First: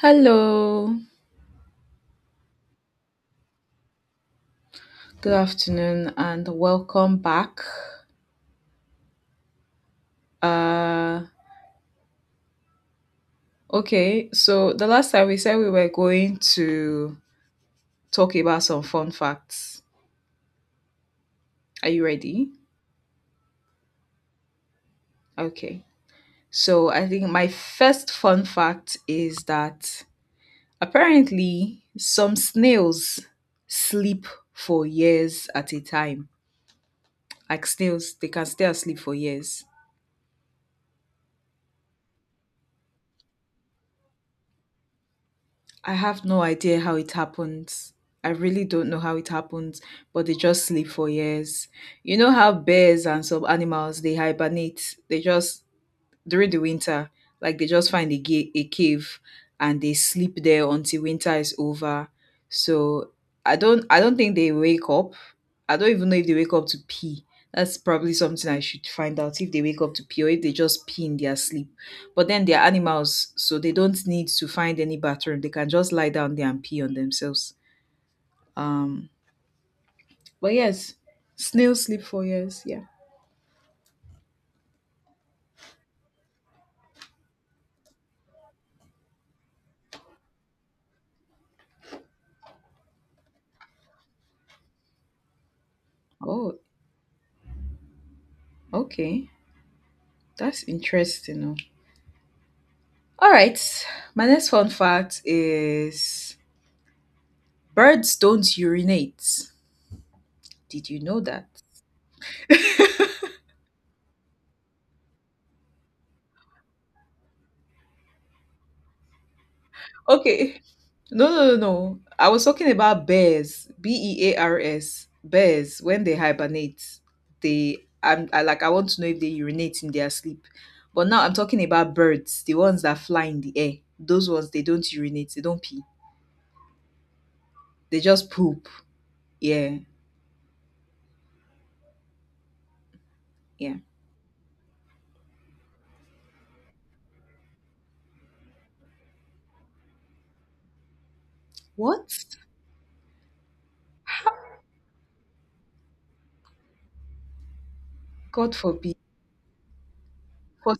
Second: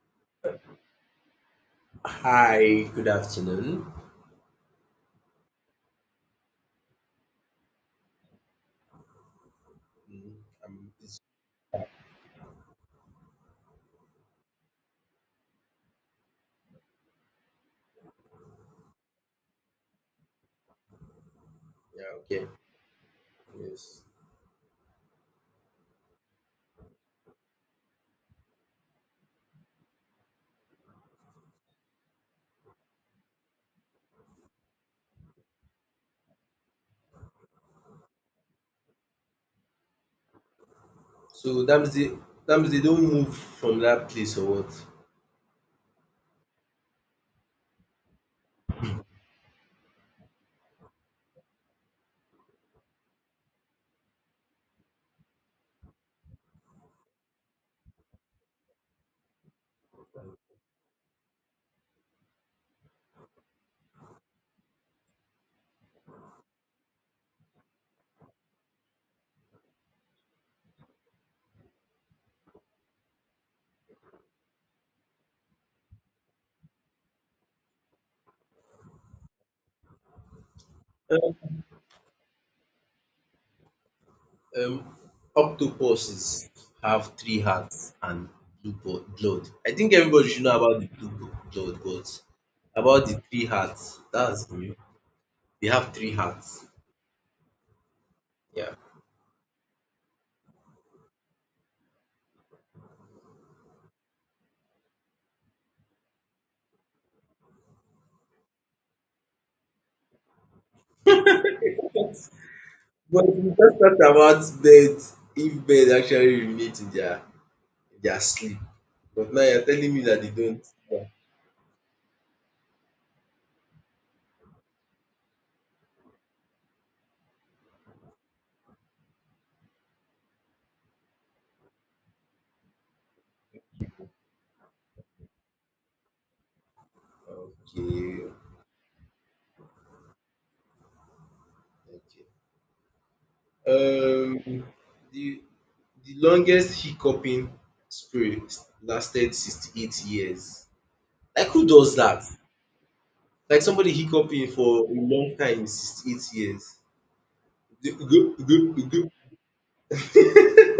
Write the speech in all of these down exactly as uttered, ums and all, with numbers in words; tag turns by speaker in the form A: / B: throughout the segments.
A: Hello,
B: Hi, good afternoon.
A: good afternoon, and welcome back.
B: Mm. Um, it's,
A: Uh, okay, so the last time we said we were going to talk about some fun facts. Are
B: yeah,
A: you
B: okay.
A: ready?
B: Yes.
A: Okay, so I think my first fun fact is that apparently some snails sleep for years at a time. Like snails, they can stay asleep for years.
B: So that means they, that means they don't move from that place or what?
A: I have no idea how it happens. I really don't know how it happens, but they just sleep for years. You know how bears and some animals they hibernate. They just during the winter, like they just find a, ga- a cave and they sleep there until winter is over. So I don't I don't think they wake up. I don't even know if they wake up to pee. That's probably something I should find out if they wake up to pee or if they just pee in their sleep. But then they're animals, so they don't need to find any bathroom. They can just lie down there and pee on themselves. Um, but yes,
B: Uh,
A: snails sleep for years. Yeah.
B: Um, Octopuses have three hearts and blue bo- blood. I think everybody should know about the blue bo- blood, but about the three hearts, that's new. They have three
A: Oh,
B: hearts. Yeah.
A: okay. That's interesting. Oh. All right, my next fun fact is birds don't urinate. Did you know that?
B: But we just talked about birds, if birds actually urinate in their. They are asleep. But now you're telling me that they
A: Okay.
B: don't. Yeah.
A: No, no, no, no. I was talking about bears, B E A R S, bears, when they hibernate, they, I'm, I, like, I want to know if they urinate in their sleep. But now I'm talking about birds, the ones that fly in the air. Those ones, they don't urinate, they don't pee. They just
B: Okay.
A: poop. Yeah, yeah.
B: Okay. Um, the the longest hiccuping spree lasted sixty-eight years. Like who does that?
A: What?
B: Like somebody hiccuping for a long time, sixty-eight years. Gu- gu-
A: God
B: gu-
A: forbid.
B: gu-
A: What?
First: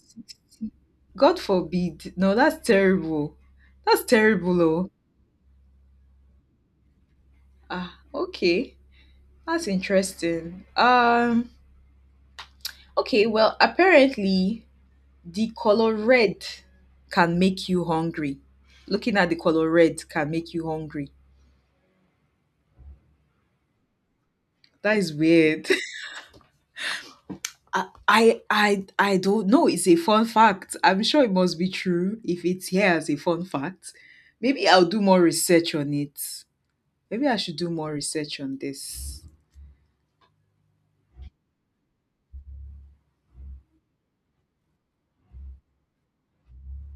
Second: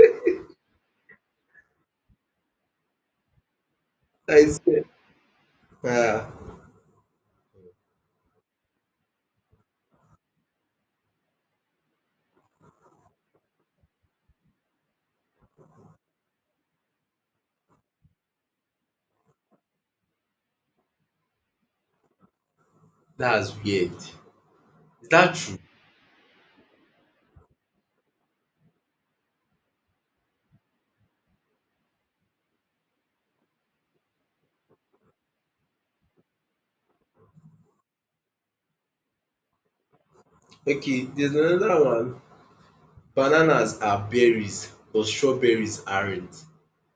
A: God forbid. No, that's terrible. That's
B: I
A: terrible,
B: said,
A: oh.
B: "Ah."
A: Ah, okay. That's interesting. Um, okay, well, apparently the color red can make you hungry. Looking at the color red can make you hungry.
B: That's weird.
A: That
B: Is
A: is
B: that true?
A: weird. I I I I don't know. It's a fun fact. I'm sure it must be true if it's here as a fun fact. Maybe I'll do more research on it. Maybe I should do more research on this.
B: Okay, there's another one. Bananas are berries, but strawberries aren't.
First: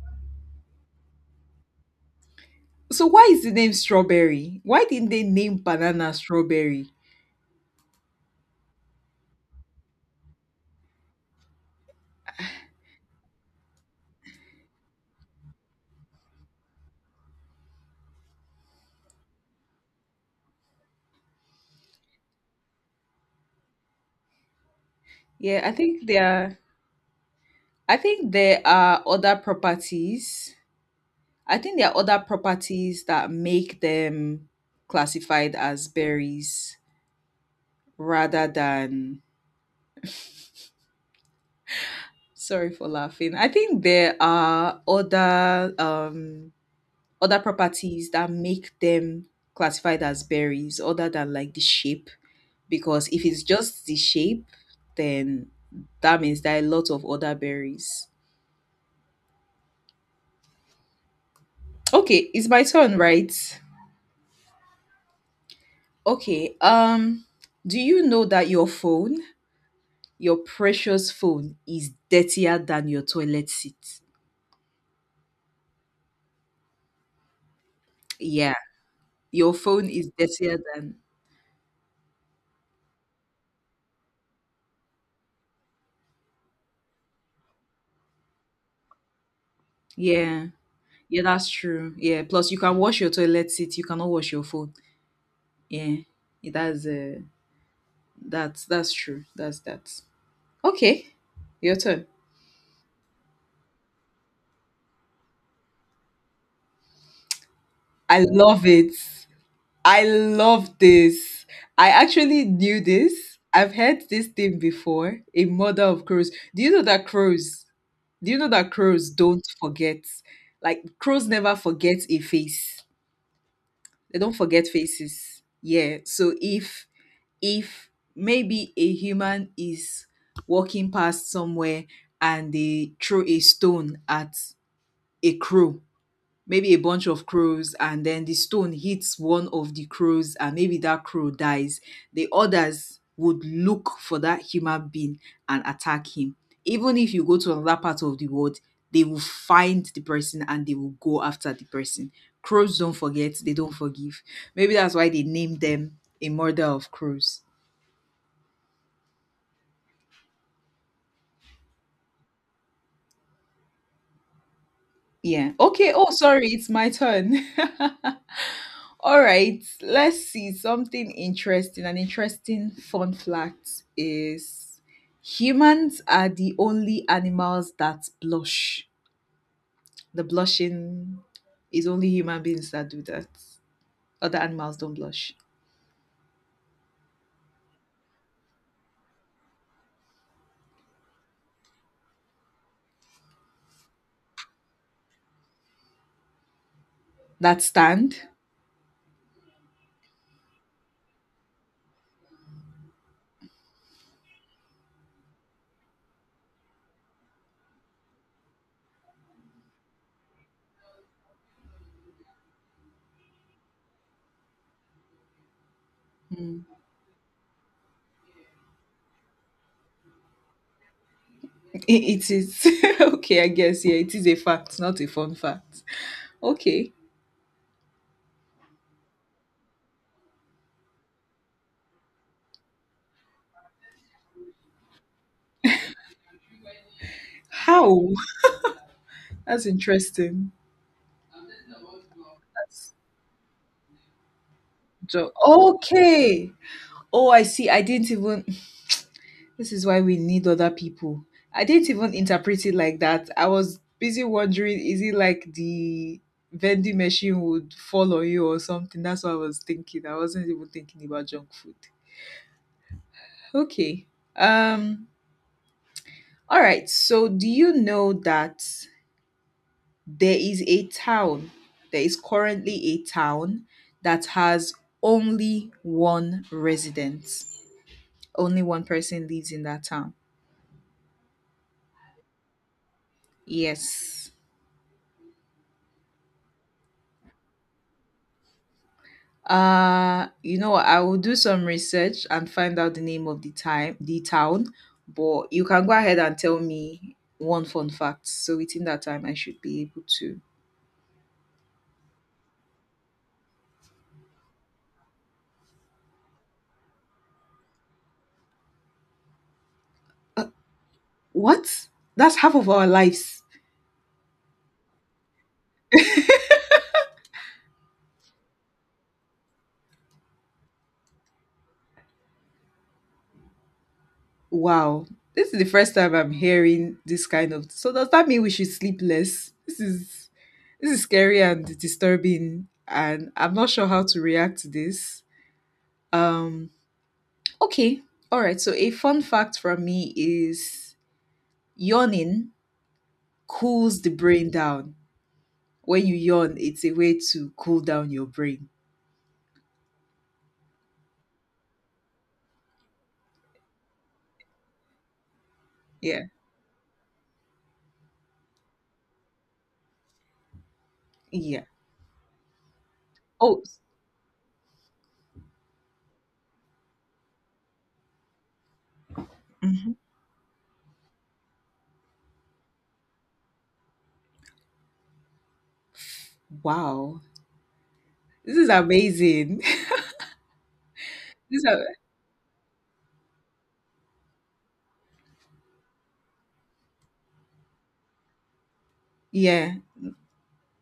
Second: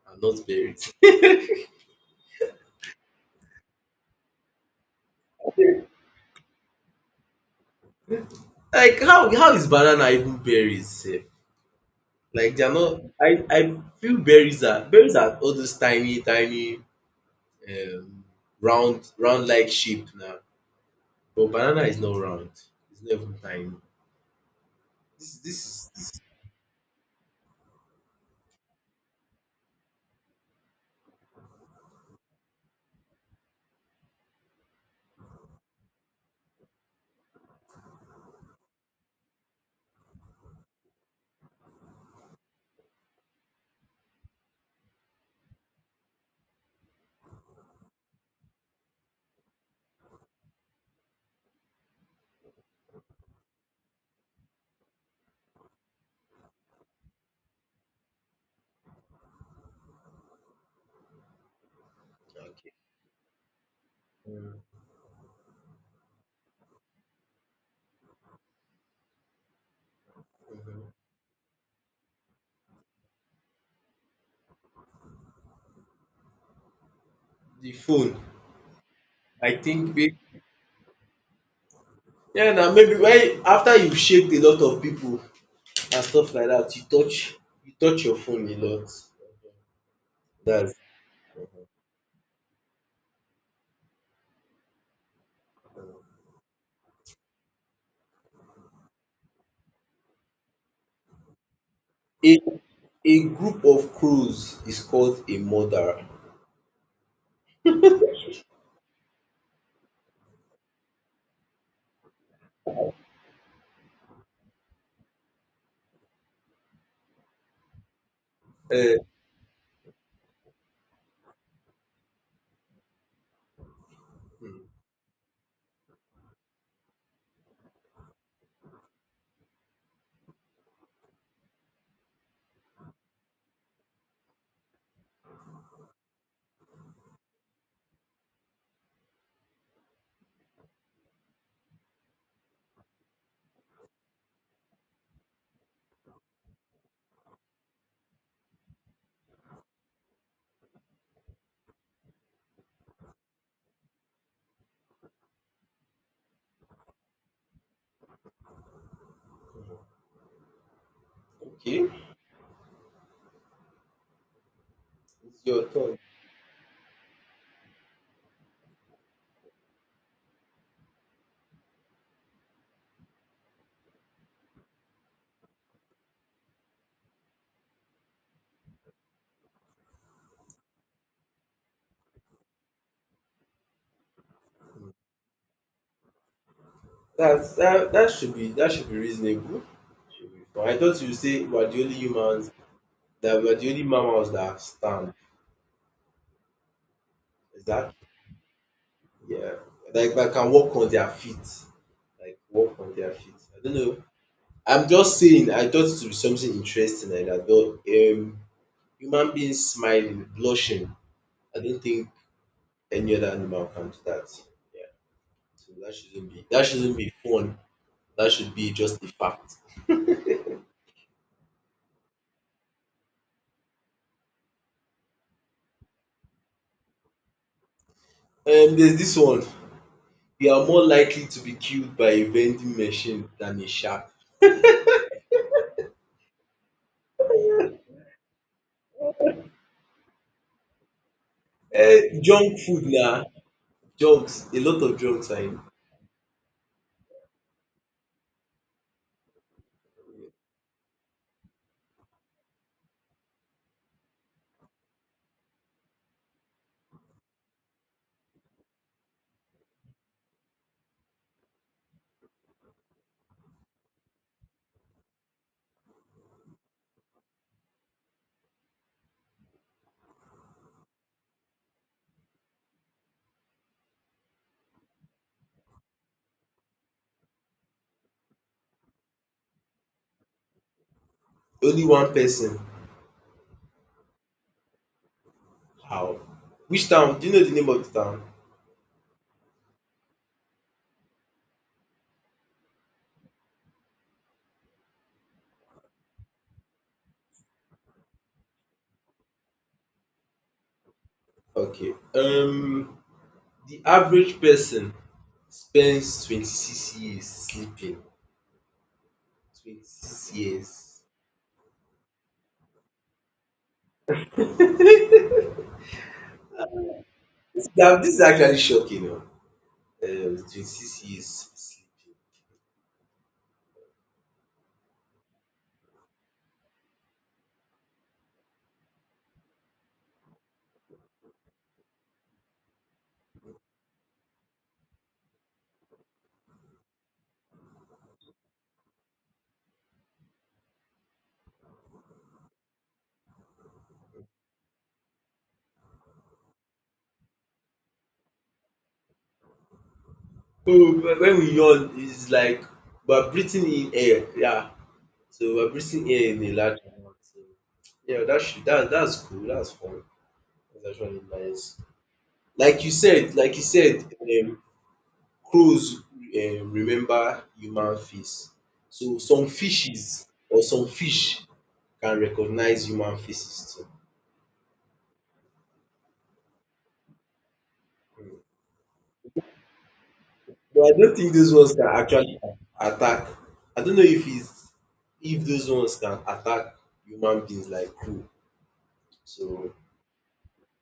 B: Are not berries.
A: So why is the name strawberry? Why didn't they name banana strawberry?
B: Like how how is banana even berries sef? Like, they are not. I I feel berries are berries are all those tiny tiny um round round like shape now. But banana is not round, it's not even tiny. This
A: Yeah,
B: this
A: I
B: is
A: think
B: this
A: there are I think there are other properties. I think there are other properties that make them classified as berries rather than sorry for laughing. I think there are other um other properties that make them classified as berries other than like the shape, because if it's just the shape, then that means there are a lot of other berries. Okay, it's my
B: Okay.
A: turn, right?
B: um
A: Okay, um, do you know that your phone, your
B: um
A: precious phone, is dirtier than your toilet seat?
B: The phone.
A: Yeah, your
B: I
A: phone
B: think
A: is
B: may
A: dirtier than,
B: Yeah. Now maybe when after you shake a lot of people and stuff like that, you touch you touch your phone a lot.
A: yeah,
B: Dats.
A: yeah, that's true. Yeah, plus you can wash your toilet seat, you cannot wash your phone. Yeah, that's uh, that's that's true. That's that. Okay, your turn.
B: A a group of crows is called a murderer.
A: I love it. I love this. I actually knew this. I've heard this thing before. A mother of crows. Do you know that crows? Do you know that
B: Uh,
A: crows don't forget? Like crows never forget a face. They don't forget faces. Yeah. So if if maybe a human is walking past somewhere and they throw a stone at a crow, maybe a bunch of crows, and then the stone hits one of the crows and maybe that crow dies. The others would look for that human being and attack him, even if you go to another part of the world. They will find the person and they will go after the person. Crows don't forget, they don't forgive. Maybe that's why they named them a murder of crows.
B: okay, it's
A: Yeah.
B: your
A: Okay.
B: turn.
A: Oh, sorry. It's my turn. All right. Let's see something interesting. An interesting fun fact is humans are the only animals that blush. The blushing is only human beings that do that. Other animals don't blush.
B: That's that, that should be that should be reasonable. Should be fine. I thought you say we are the only humans that we are the only mammals that stand.
A: That
B: Is that,
A: stand.
B: yeah? Like that can walk on their feet. Like walk on their feet. I don't know. I'm just saying. I thought it would be something interesting like that. But um, human beings smiling, blushing. I don't think any other animal can do that. Yeah. So that shouldn't be
A: Mm.
B: that shouldn't be fun. That should be just a fact.
A: It, it is. Okay, I guess. Yeah, it is a fact, not a fun fact. Okay.
B: Um there's this one: you are more likely to be killed by a vending machine than a shark.
A: How? That's interesting.
B: Uh, junk food na, drugs, a lot of drugs
A: Jo-
B: are in.
A: okay. Oh, I see. I didn't even. This is why we need other people. I didn't even interpret it like that. I was busy wondering is it like the vending machine would fall on you or something? That's what I was thinking. I wasn't even thinking about junk food. Okay. Um. All right. So, do you know that there is a town? There is currently a town that has only one resident. Only one person lives in that town.
B: Only one person.
A: Yes.
B: How? Which town? Do you know the name of the town?
A: Uh, you know, what, I will do some research and find out the name of the time, the town. But you can go ahead and tell me one fun fact. So within that time, I should be able to.
B: Okay. Um the average person spends twenty-six years sleeping. Twenty-six years.
A: What? That's half of our lives.
B: This na this is actually shocking o. Um twenty-six years sleeping.
A: Wow. This is the first time I'm hearing this kind of. So does that mean we should sleep less? This is this is scary and disturbing, and I'm not sure how to react to this. Um. Okay. All right. So a fun fact from me is yawning cools the brain down. When you yawn, it's a way to cool down your brain.
B: So when we yawn, it's like we are breathing in air. Yeah. So we're breathing
A: Yeah.
B: air in a large amount. So yeah, that should, that that's cool. That's fun. That's actually nice.
A: Yeah.
B: Like you said, like you
A: Oh,
B: said, um, crows, um, remember human face. So some
A: mhm.
B: fishes or some fish can recognize human faces too.
A: Wow.
B: Mm.
A: This is amazing.
B: But I don't think those
A: This,
B: ones
A: are,
B: can actually attack. I don't know if it's if those ones can attack human beings like crow.
A: yeah.
B: So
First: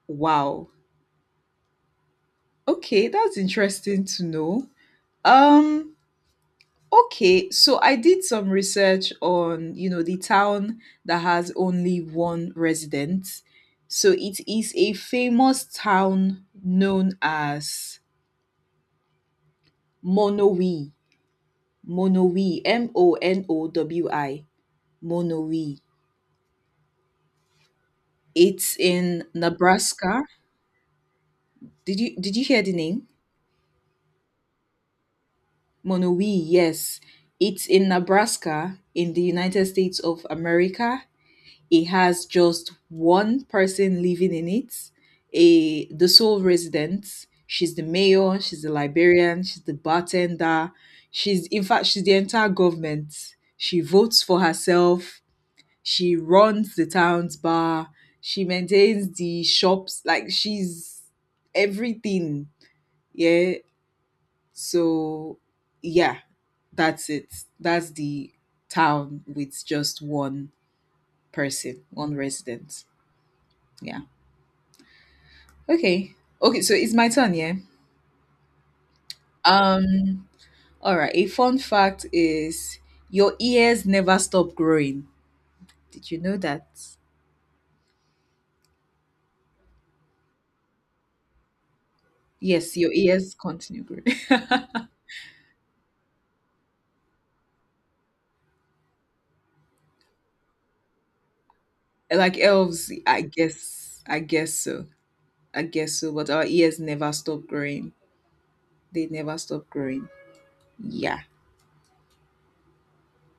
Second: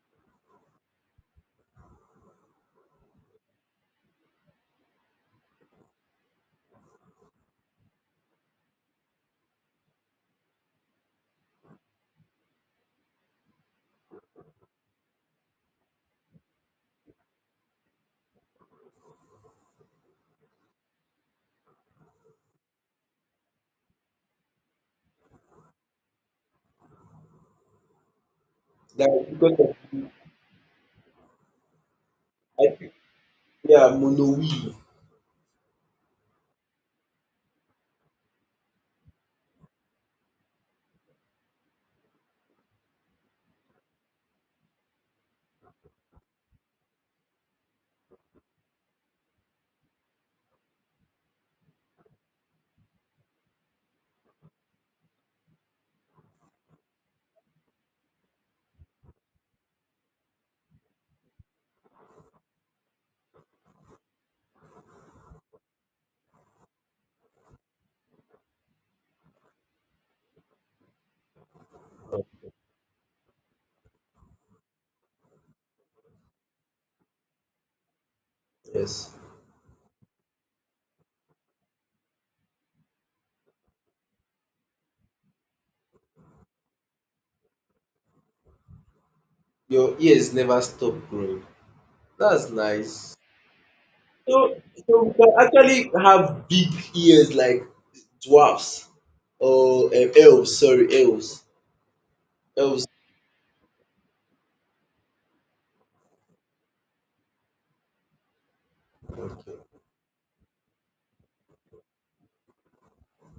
A: Wow. Okay, that's interesting to know. Um, okay, so I did some research on, you know, the town that has only one resident. So it is a famous town known as Monowi. Monowi, M O N O W I, Monowi. It's in
B: that because of
A: Nebraska. Did you did you hear
B: I
A: the
B: think
A: name?
B: they are monoweave.
A: Monowi, yes. It's in Nebraska in the United States of America. It has just one person living in it, a the sole resident. She's the mayor, she's the librarian, she's the bartender. She's in fact she's the entire government. She votes for herself. She runs the town's bar. She maintains the shops. Like she's everything. Yeah. So yeah, that's it. That's the town with just one person, one resident. Yeah. Okay. Okay, so it's my turn, yeah.
B: Yes.
A: Um all right, a fun fact is your ears never stop growing. Did you know that?
B: Your ears never stop growing. That's
A: Yes, your
B: nice.
A: ears continue growing.
B: So, so we can actually have big ears like dwarfs or um, elves. Sorry, elves.
A: Like
B: Elves.
A: elves, I guess, I guess so. I guess so. But our ears never stop growing. They never
B: Okay.
A: stop growing. Yeah.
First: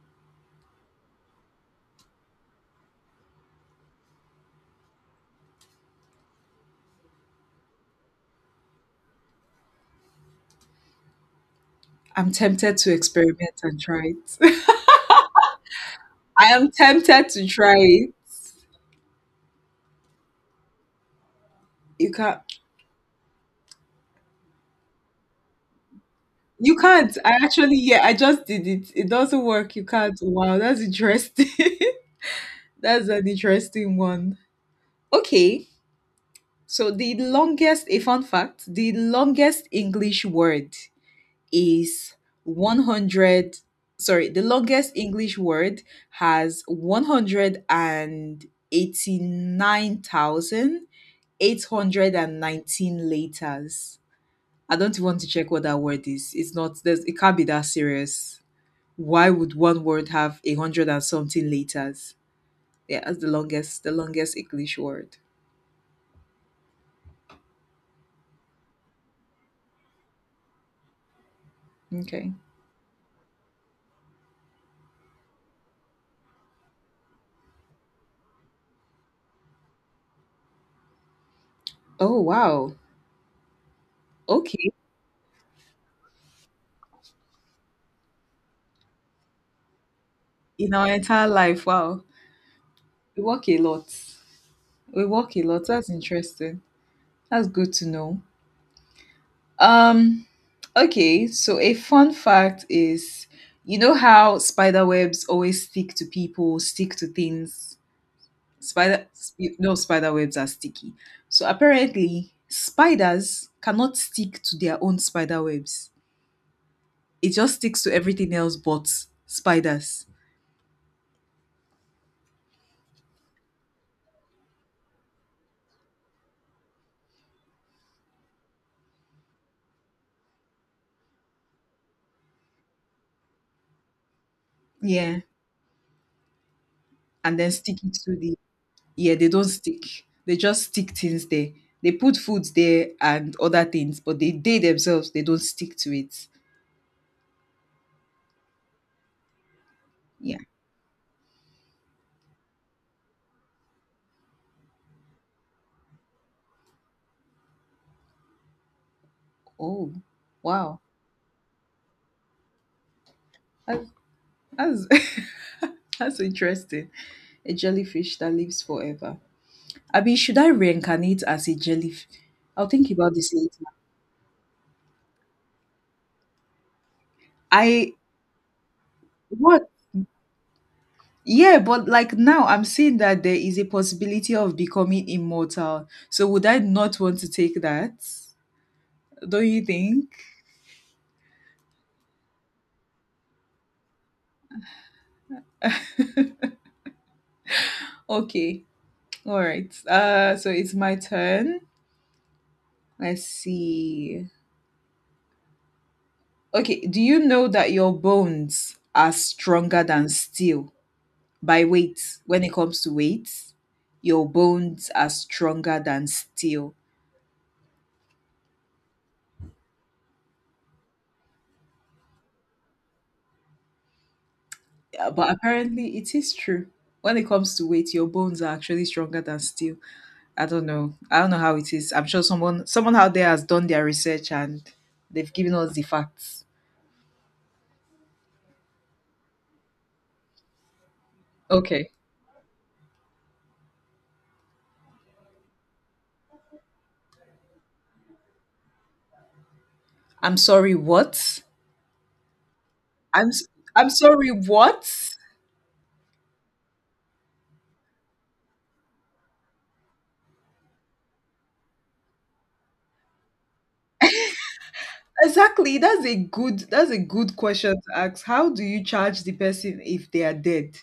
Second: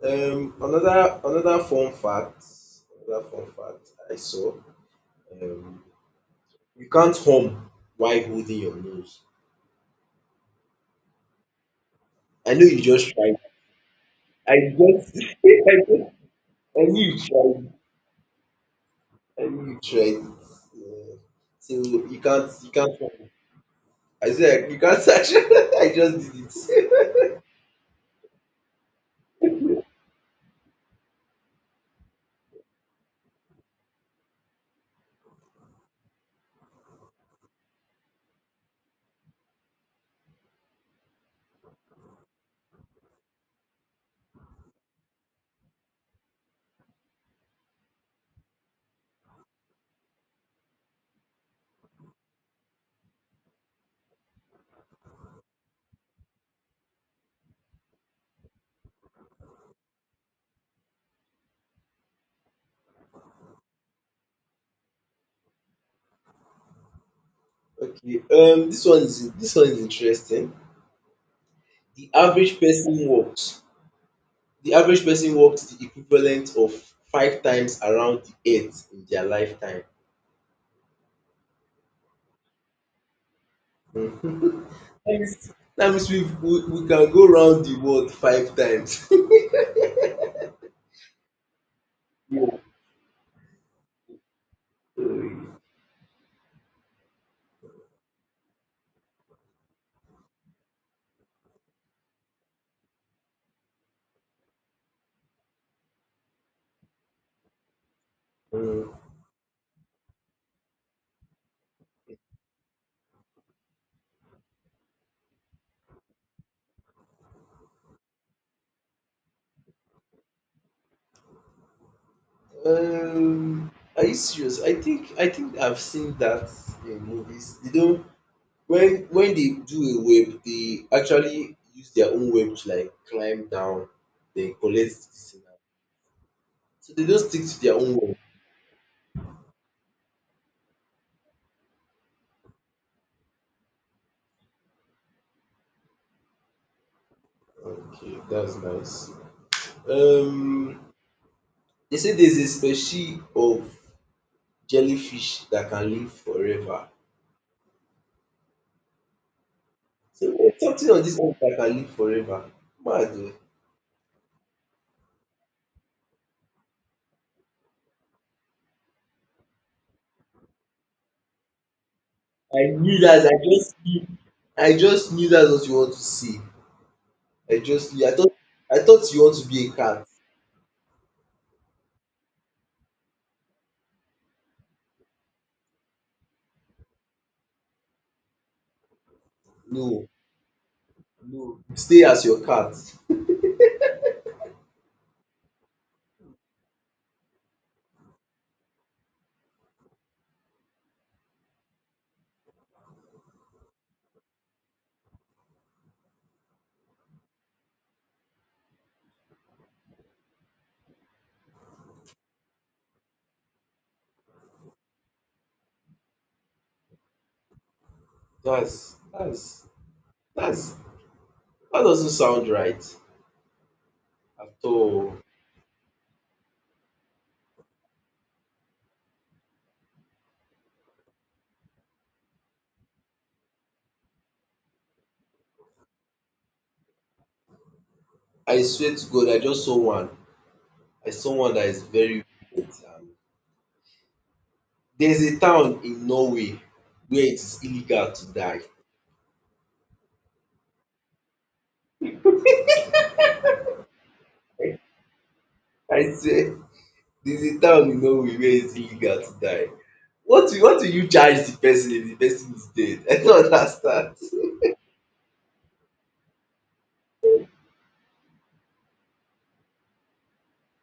B: Um, another another fun fact. Another fun fact I saw. Um, you can't hum while holding your nose.
A: I'm
B: I know
A: tempted
B: you
A: to
B: just tried.
A: experiment and try it.
B: I just. I just.
A: I am
B: I knew you
A: tempted to
B: tried.
A: try it.
B: I knew you tried. Yeah. So
A: You
B: you
A: can't.
B: can't. You can't hum. I said you can't search. I just did
A: You
B: it.
A: can't. I actually, yeah, I just did it. It doesn't work. You can't. Wow, that's interesting. That's an interesting one. Okay. So the longest, a fun fact, the longest English word is one hundred, sorry, the longest English word has one hundred eighty-nine thousand, eight hundred nineteen letters. I don't want to check what that word is. It's not there's, it can't be that serious. Why would one word have a hundred and something letters? Yeah, that's the longest, the longest English word.
B: Okay. Um this one is this one is interesting. The
A: Okay.
B: average person walks. The average person walks the equivalent of five times around the earth in their lifetime.
A: Oh wow. Okay.
B: Yes. That means we we, we can go round the world five times.
A: In our entire life. Wow.
B: Yeah.
A: We walk a lot. We walk a lot. That's interesting. That's good to know. Um, okay, so a fun fact is you know how spider webs always stick to people, stick to things.
B: Mm.
A: Spider, you no spider webs are sticky. So apparently spiders cannot stick to their own spider webs. It just sticks to everything else but spiders.
B: Um, are you serious? I think I think I've seen that in movies. You don't. When when they do a web, they actually use their own web to like climb down, then collect
A: Yeah.
B: this thing out. So they don't
A: And
B: stick
A: then
B: to their
A: stick it
B: own
A: to
B: web.
A: the, yeah, they don't stick. They just stick things there. They put food there and other things, but they they themselves they don't stick to it.
B: Okay, that's nice.
A: Yeah.
B: Um, they say there's a species of jellyfish that can live forever.
A: Oh,
B: So there's
A: wow.
B: something on this earth that can live forever. Mad oh.
A: That's that's, that's interesting. A jellyfish that lives forever. I mean, should I reincarnate as a jellyfish?
B: I
A: I'll think
B: knew
A: about
B: that.
A: this
B: I
A: later.
B: just knew. I just knew that's what you want to see. I
A: I
B: just knew. I thought. I thought you want to be
A: what?
B: a cat.
A: Yeah, but like now I'm seeing that there is a possibility of becoming immortal. So would I not want to take that? Don't you
B: No,
A: think?
B: no. Stay as your cat.
A: Okay. All right. Uh so it's my turn. Let's see. Okay, do you know that your bones are stronger than steel by weight? When it comes to weight, your bones are stronger than steel.
B: That's that's that's that doesn't sound right at
A: Uh,
B: all.
A: But apparently, it is true. When it comes to weight, your bones are actually stronger than steel. I don't know. I don't know how it is. I'm sure someone someone out there has done their research and they've given us the facts.
B: I swear to God, I just saw one. I saw one that is
A: Okay.
B: very weird. Um, there's a town in Norway where it is illegal to die.
A: I'm sorry, what? I'm s- I'm sorry, what?
B: I swear, there's a town in Norway where it's illegal to die. What will, what will you charge the person if the person is dead? I don't understand.
A: Exactly. That's a good, that's a good question to ask. How do you charge the person if they are dead?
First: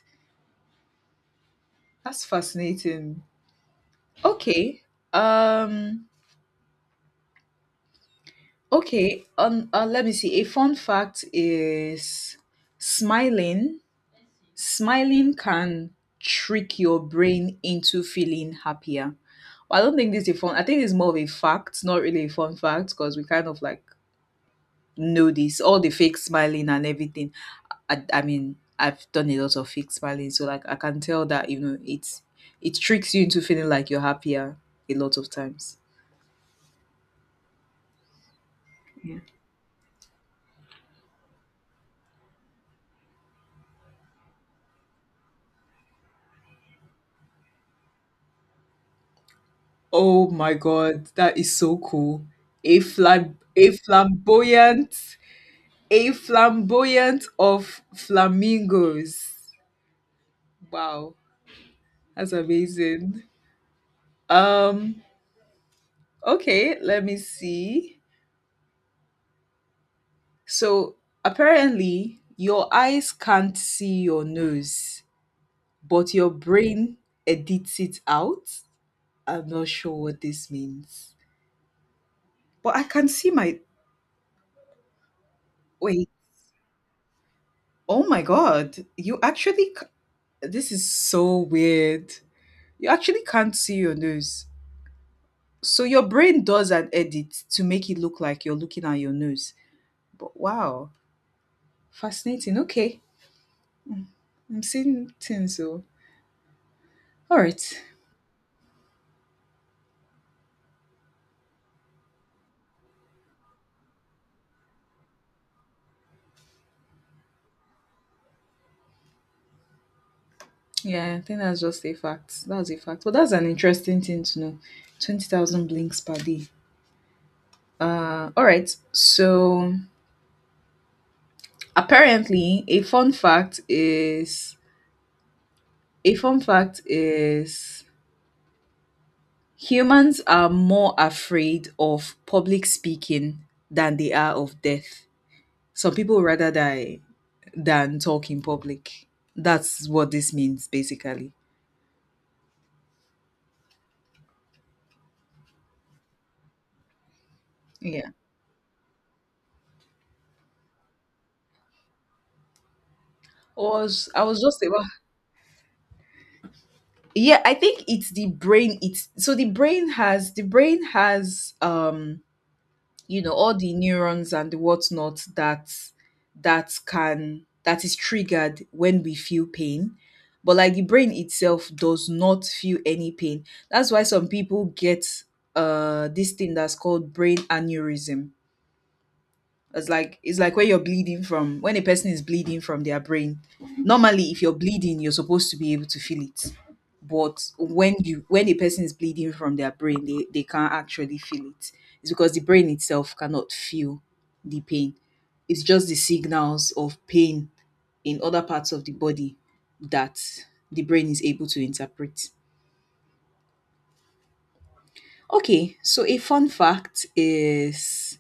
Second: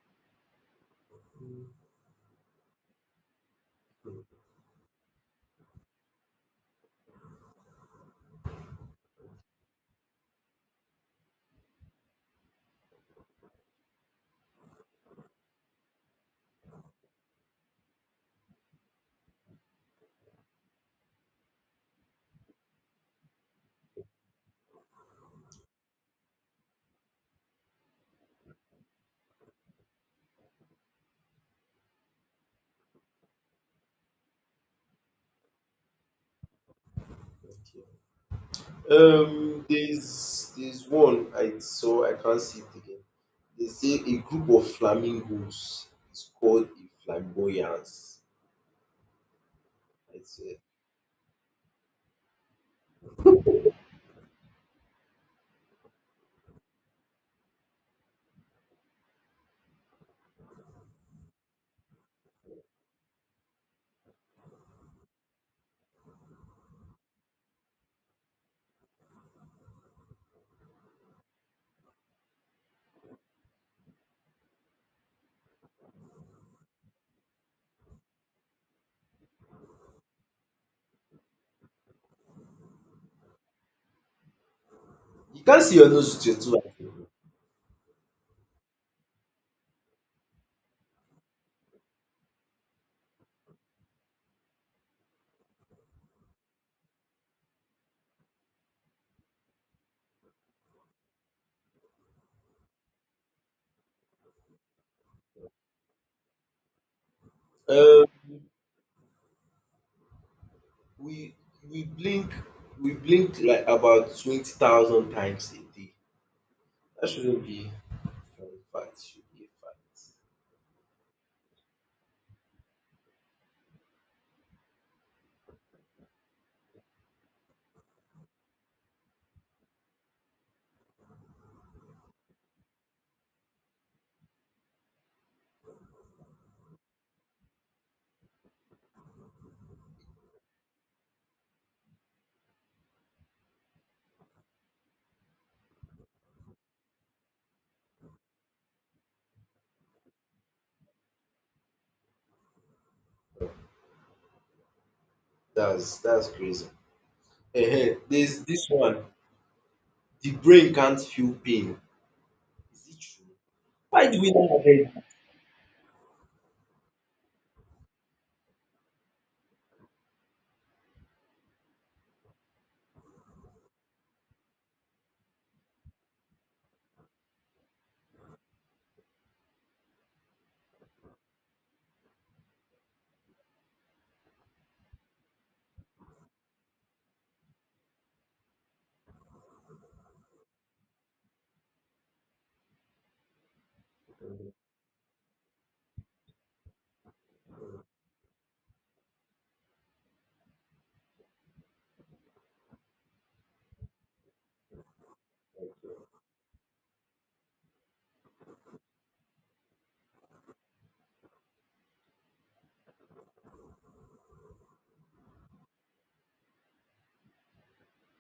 A: That's fascinating. Okay. Um okay, um, uh, let me see. A fun fact is smiling. Smiling can trick your brain into feeling happier. Well, I don't think this is a fun. I think it's more of a fact, not really a fun fact because we kind of like know this, all the fake smiling and everything. I, I mean I've done a lot of fake smiling, so like I can tell that, you know, it's it tricks you into feeling like you're happier a lot of times. Yeah.
B: Um, there's there's one I saw. I can't see it again. They say a group of flamingos is called a flamboyance.
A: Oh
B: It's,
A: my
B: uh,
A: god, that is so cool. A flam a flamboyant, a flamboyant of flamingos. Wow, that's amazing. um okay, let me see. So apparently, your eyes can't see your nose, but your brain edits it out. I'm not sure what this means. But I can see my.
B: you can't see your
A: Wait.
B: nose with your two eyes.
A: Oh my God. You actually. c- This is so weird. You actually can't see your nose. So your brain does an edit to make it look like you're looking at your nose. But wow. Fascinating. Okay. I'm seeing things. So. All right.
B: Um, we we blink we blink like about twenty thousand times a day. That shouldn't be fun fact. Should be a fact.
A: Yeah, I think that's just a fact. That's a fact. But that's an interesting thing to know. twenty thousand blinks per day. Uh, all right. So apparently, a fun fact is a fun fact is humans are more afraid of public speaking than they are of death. Some people rather die than talk in public. That's what this means, basically.
B: That's that's crazy. Ehen,
A: Yeah.
B: there's this one. The brain can't feel pain. Is it true?
A: I was
B: Why do
A: I
B: we
A: was
B: not
A: just about
B: have
A: yeah I think it's the brain it's so the brain has the brain has um you know, all the neurons and the whatnot that that can that is triggered when we feel pain, but like the brain itself does not feel any pain. That's why some people get uh this thing that's called brain aneurysm. It's like it's like when you're bleeding from when a person is bleeding from their brain. Normally, if you're bleeding, you're supposed to be able to feel it. But when you when a person is bleeding from their brain, they, they can't actually feel it. It's because the brain itself cannot feel the pain. It's just the signals of pain in other parts of the body that the brain is able to interpret. Okay, so a fun fact is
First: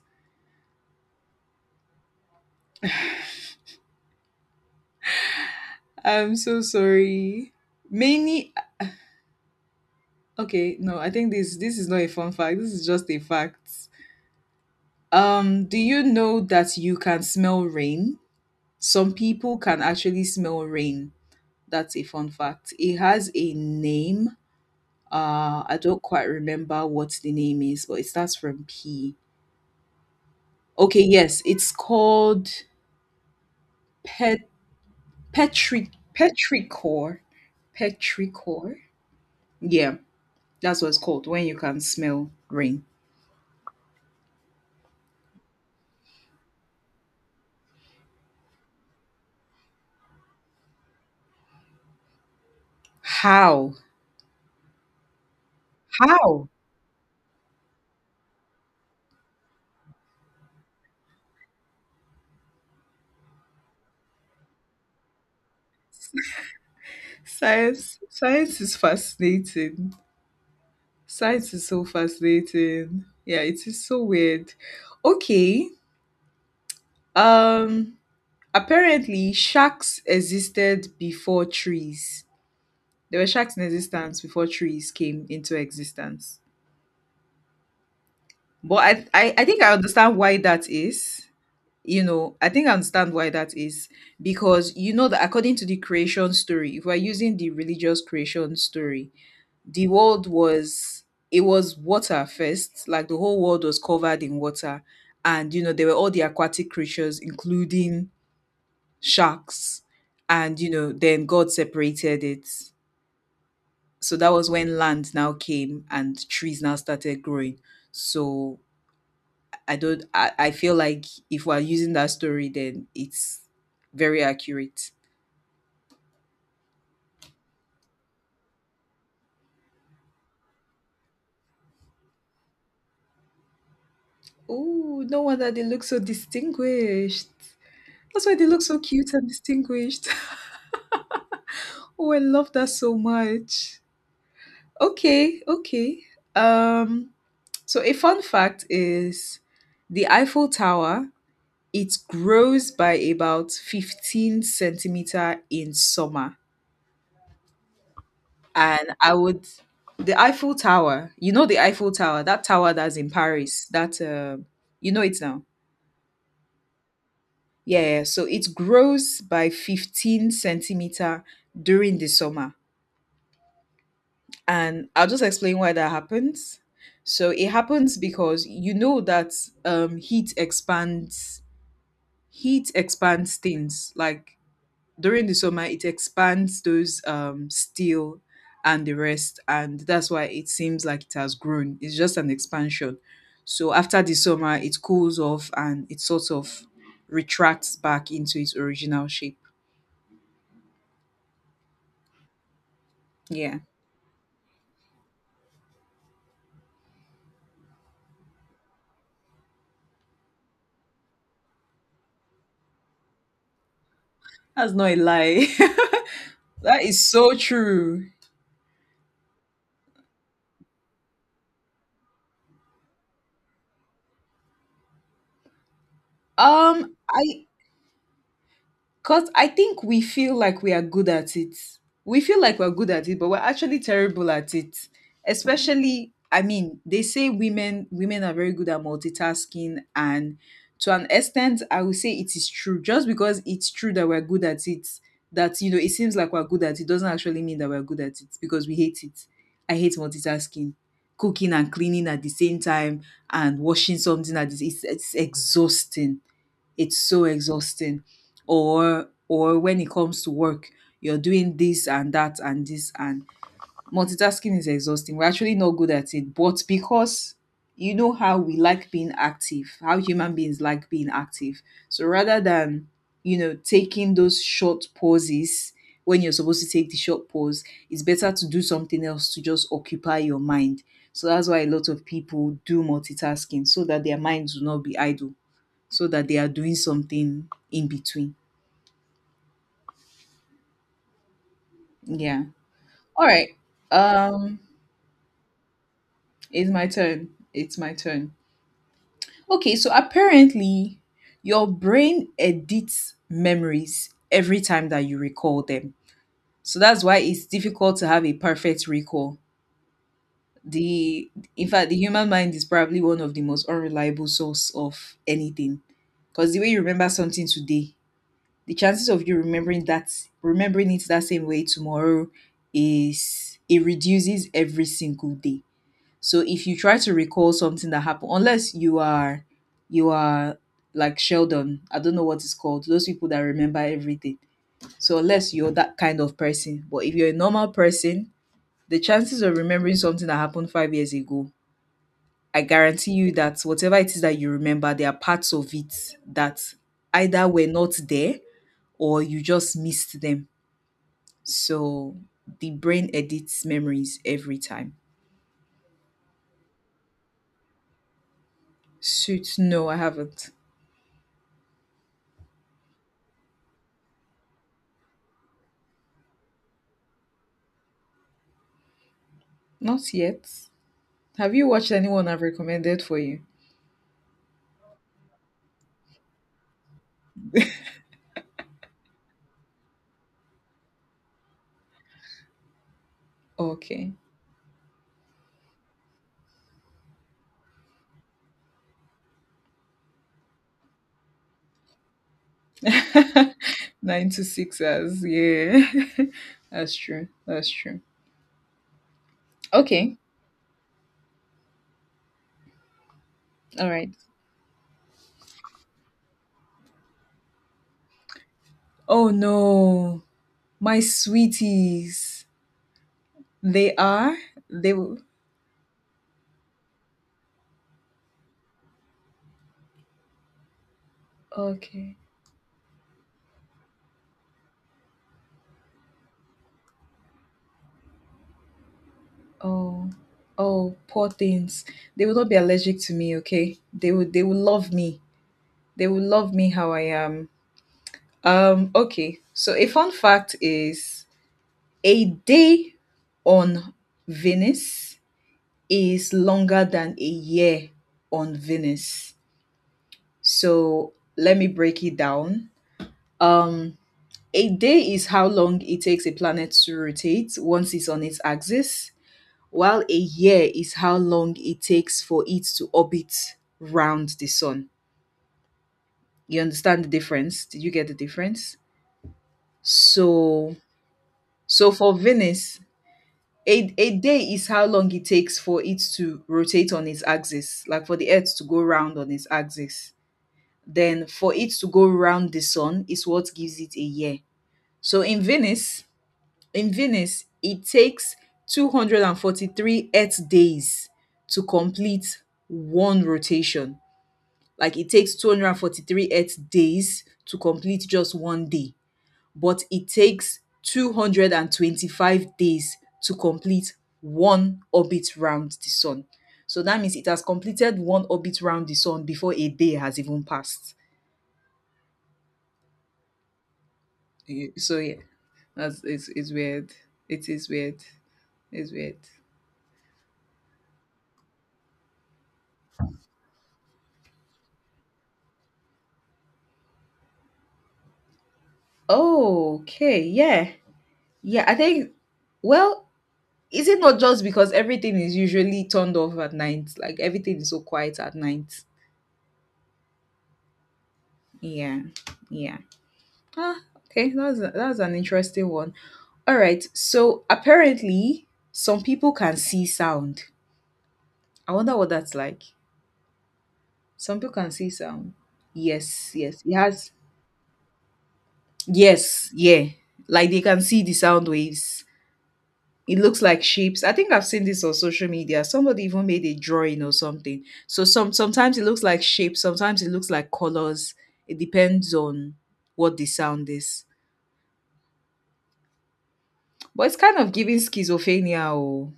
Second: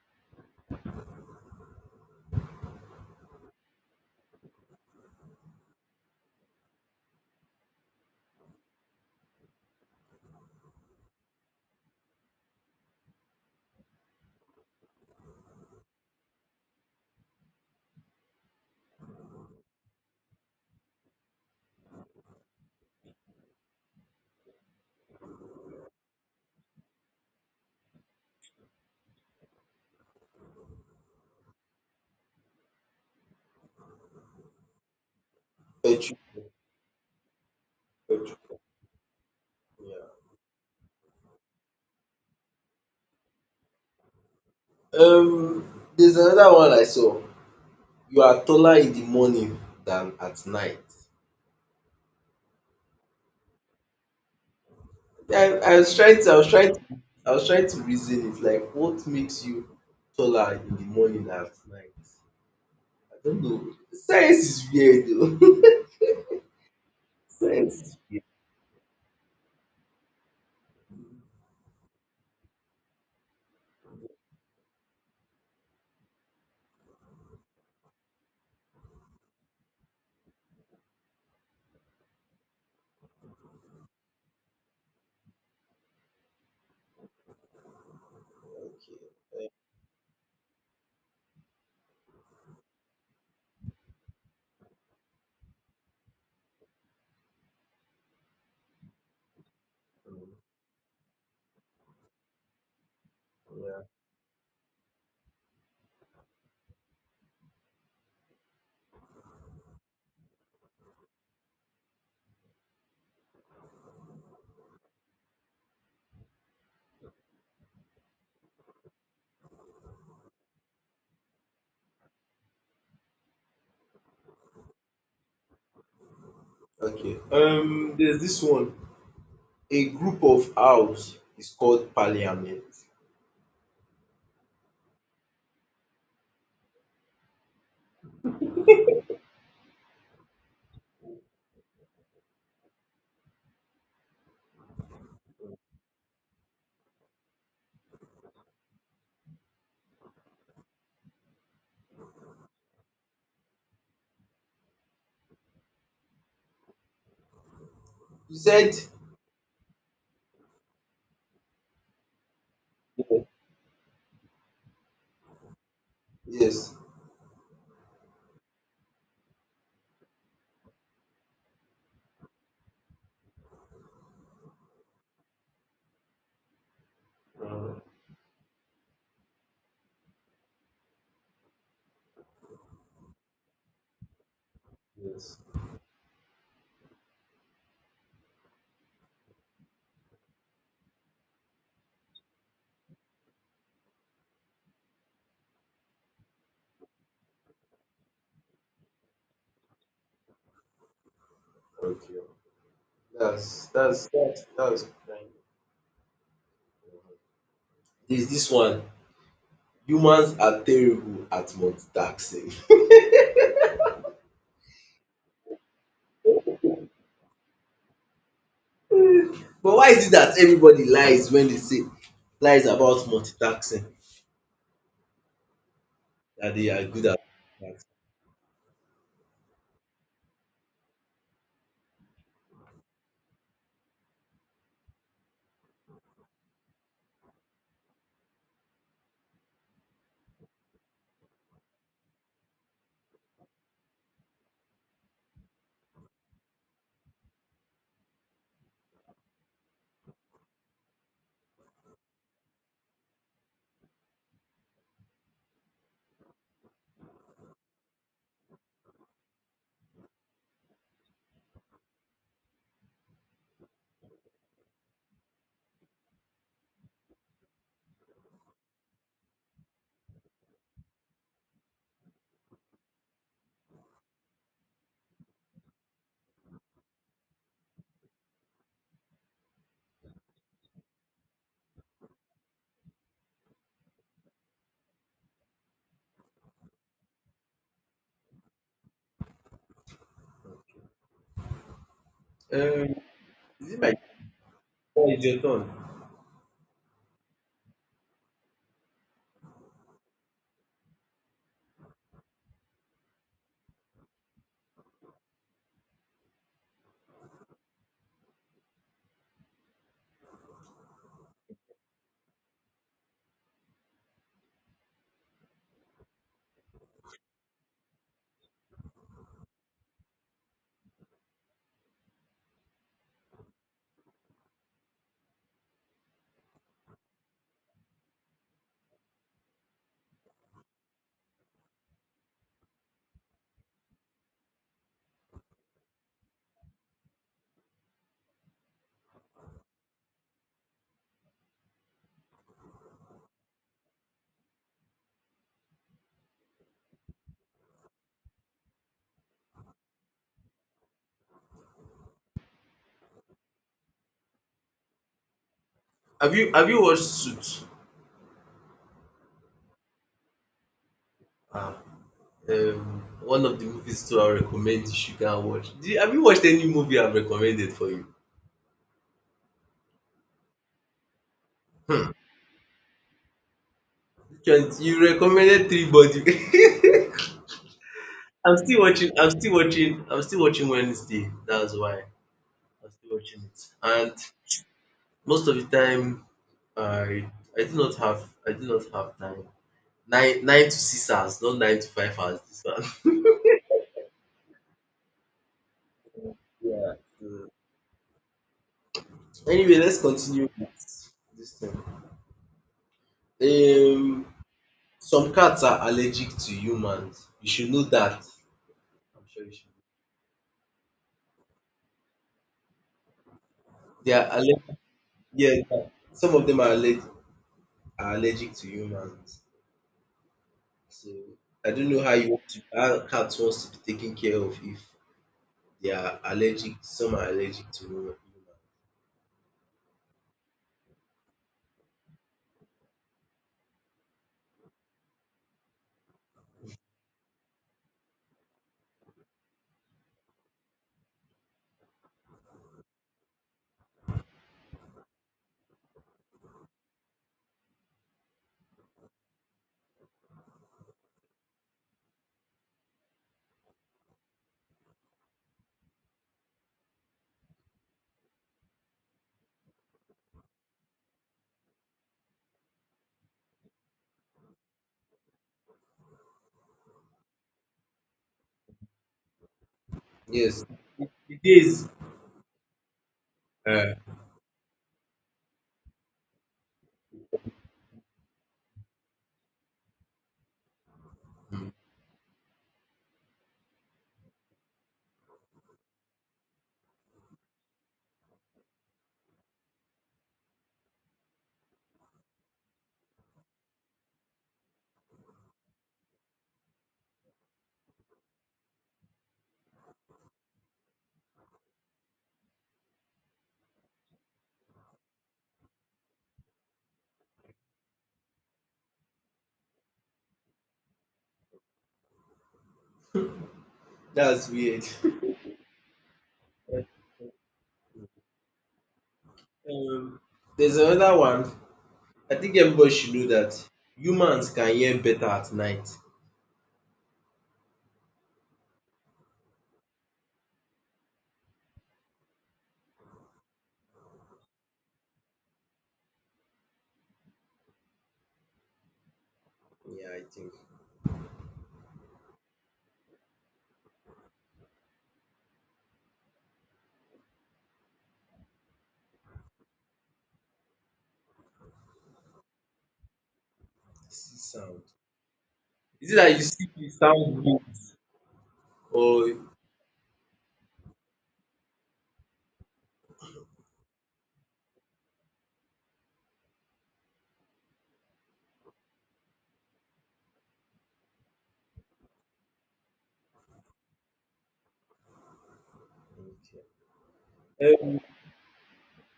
A: I'm so sorry. Many Okay, no, I think this this is not a fun fact, this is just a fact. Um do you know that you can smell rain? Some people can actually smell rain. That's a fun fact. It has a name. Uh, I don't quite remember what the name is, but it starts from P. Okay, yes, it's called pet petri
B: head?
A: petrichor.
B: Okay.
A: Petrichor. Yeah, that's what it's called when you can smell rain.
B: Um, there's another one I saw. You are taller in the morning than at night.
A: How?
B: I, I was trying to, I was
A: How?
B: trying to, I was trying to reason it. Like, what makes you taller in the morning than at night? I don't know. Science is weird, though. Science is
A: Science.
B: weird.
A: Science is fascinating. Science is so fascinating. Yeah, it is so weird. Okay. Um Apparently, sharks existed before trees. There were sharks in existence before trees came into existence. But I, I, I think I understand why that is. You know, I think I understand why that is. Because you know that according to the creation story, if we're using the religious creation story, the world
B: Okay.
A: was it was water first, like the whole
B: Mm,
A: world was
B: yeah.
A: covered in water. And you know, there were all the aquatic creatures, including sharks. And you know, then God separated it, so that was when land now came and trees now started growing. So I don't I, I feel like if we're using that story, then it's very accurate.
B: Okay. Um, there's this one. A group of owls is called parliament.
A: Oh, no wonder they look so distinguished. That's why they look so cute and distinguished. Oh, I love that so much. Okay, okay. um so a fun fact is the Eiffel Tower, it grows by about fifteen centimeter in summer.
B: You said
A: And I would, the Eiffel Tower, you know, the Eiffel Tower, that tower that's in
B: yes.
A: Paris, that, uh, you know it now.
B: Yes.
A: Yeah, yeah. So it grows by fifteen centimeter during the summer. And I'll just explain why that happens. So it
B: Uh,
A: happens because you know that um, heat expands, heat expands things. Like during the
B: yes.
A: summer, it expands those um steel and the rest, and that's why it seems like it has grown. It's just an expansion. So after the summer, it cools off and it sort of retracts back into its original shape.
B: Okay.
A: Yeah,
B: That's that's that's that's fine. There's this one, humans are terrible at multitasking.
A: that's not a lie. That is so true.
B: But why is it that everybody lies when they say lies about multitasking that they are
A: Um
B: good at
A: I
B: multitasking?
A: Because I think we feel like we are good at it. We feel like we're good at it, but we're actually terrible at it. Especially, I mean, they say women women are very good at multitasking, and to an extent, I would say it is true. Just because it's true that we're good at it, that you know, it seems like we're good at it, doesn't actually mean that we're good at it, because we hate it. I hate multitasking, cooking and cleaning at the same time, and washing something at this. It's, it's exhausting. It's so exhausting. Or or when it comes to work, you're doing this and that and this, and multitasking is exhausting. We're actually not good at it, but because you know how we like being active, how human beings like being active, so rather than, you know, taking those short pauses, when you're supposed to take the short pause, it's better to do something else to just occupy your mind. So that's why a lot of people do multitasking, so that their minds will not be idle, so that they are doing something in between. Yeah.
B: Um,
A: All right.
B: is it my
A: Um,
B: turn? It's your turn.
A: it's my turn. It's my turn. Okay, so apparently your brain edits memories every time that you recall them. So that's why it's difficult to have a perfect recall. The In fact, the human mind is probably one of the most unreliable source of anything. Because the way you remember something today, the chances of you remembering that remembering it that same way tomorrow, is it reduces every single day. So if you try to recall something that happened, unless you are you are like Sheldon, I don't know what it's called, those people that remember everything. So unless you're that kind of person, but if you're a normal person, the chances of remembering something that happened five years ago, I guarantee you that whatever it is that you remember, there are parts of it that either were not there or you just missed them. So the brain edits memories every time.
B: Have you have you watched Suits?
A: Suits? No, I haven't.
B: Ah, um, One of the movies too I recommend you should go and watch. Do you, have you watched any movie I've recommended for you?
A: Not yet. Have you watched anyone I've recommended for you?
B: Which one? You recommended Three Body. I'm still watching. I'm still watching. I'm still watching Wednesday. That's why. I still watching it. And
A: Okay.
B: most of the time, I I do not have I do not have time. Nine nine to six hours, not nine to five hours. This one.
A: Nine to six hours. Yeah. That's
B: Yeah.
A: true. That's true.
B: so- Anyway, let's
A: Okay.
B: continue with this thing.
A: All right.
B: Um, some cats are allergic to humans. You should know that. I'm
A: Oh
B: sure you should.
A: no. My sweeties. They
B: They are
A: are?
B: allergic.
A: They will.
B: Yeah, some of them are allergic are allergic to humans. So I don't know how
A: Okay.
B: you want to, how cat wants to be taken care of if They are allergic. Some are allergic to human.
A: Oh. Oh, poor things. They will not be allergic to me, okay? They will they will love me. They will love me how I am. Um, okay. So a fun fact is a day on Venus is longer than a year on Venus. So let me break it down. Um, a day is how long it takes a planet to rotate once it's on its axis, while a year is how long it takes for it to orbit round the sun. You understand the difference? Did you get the difference?
B: Yes,
A: So
B: it is.
A: So for Venus, a,
B: Uh,
A: a day is how long it takes for it to rotate on its axis, like for the Earth to go round on its axis. Then for
B: mm.
A: it to go round the sun is what gives it a year. So in Venus, in Venus, it takes two hundred forty-three Earth days to complete one rotation. Like it takes two hundred forty-three Earth days to complete just one day, but it takes two hundred twenty-five days to complete one orbit round the sun. So that means it has completed one orbit round the sun before a day has even passed.
B: That's
A: Y-
B: weird.
A: So yeah, that's it's, it's weird. It is weird. It's weird.
B: Um, there's another one. I think everybody should know that humans can hear better at night.
A: Oh, okay, yeah. Yeah, I think, well, is it not just because everything is usually turned off at night? Like everything is so quiet at night.
B: Yeah, I think.
A: Yeah. Yeah. Ah, okay, that's that's an interesting one. All right. So apparently, some people can see sound. I wonder what that's like.
B: See
A: Some people can
B: sound.
A: see sound.
B: Is it
A: Yes,
B: that you
A: yes.
B: see
A: It
B: the
A: has.
B: sound waves, or?
A: Yes, yeah. Like they can see the sound waves. It looks like shapes. I think I've seen this on social media. Somebody even made a drawing or something. So some sometimes it looks like shapes. Sometimes it looks like colors. It depends on what the sound is.
B: Okay.
A: But it's kind of giving
B: um,
A: schizophrenia. Oh,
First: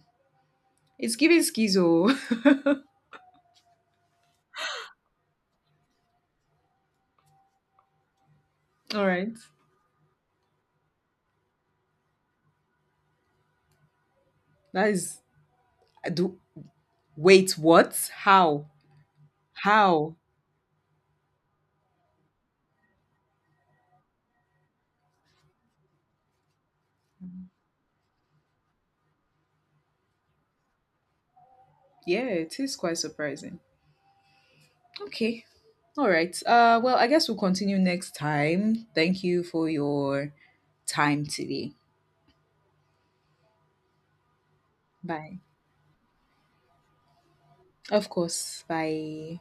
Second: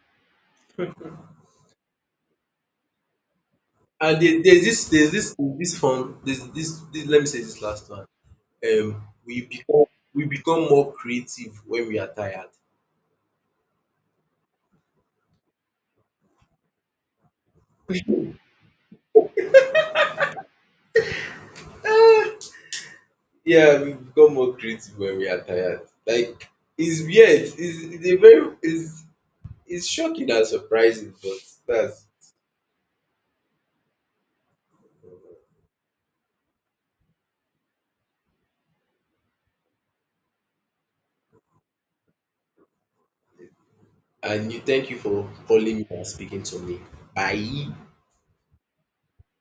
A: it's giving schizo.
B: and there, there's this there's this this fun there's this, this Let me say this last one. Um,
A: All right.
B: we become we become more creative when we are tired.
A: That is. I do. Wait, what? How? How?
B: Ah, Yeah, we become more creative when we are tired. Like, it's weird. It's, it's a very it's it's shocking and surprising, but that's
A: Yeah, it is quite surprising. Okay. All right. Uh well, I guess we'll continue next time. Thank you for your time today.
B: and you, thank you for
A: Bye.
B: calling me and speaking to me. Bye.
A: Of course. Bye.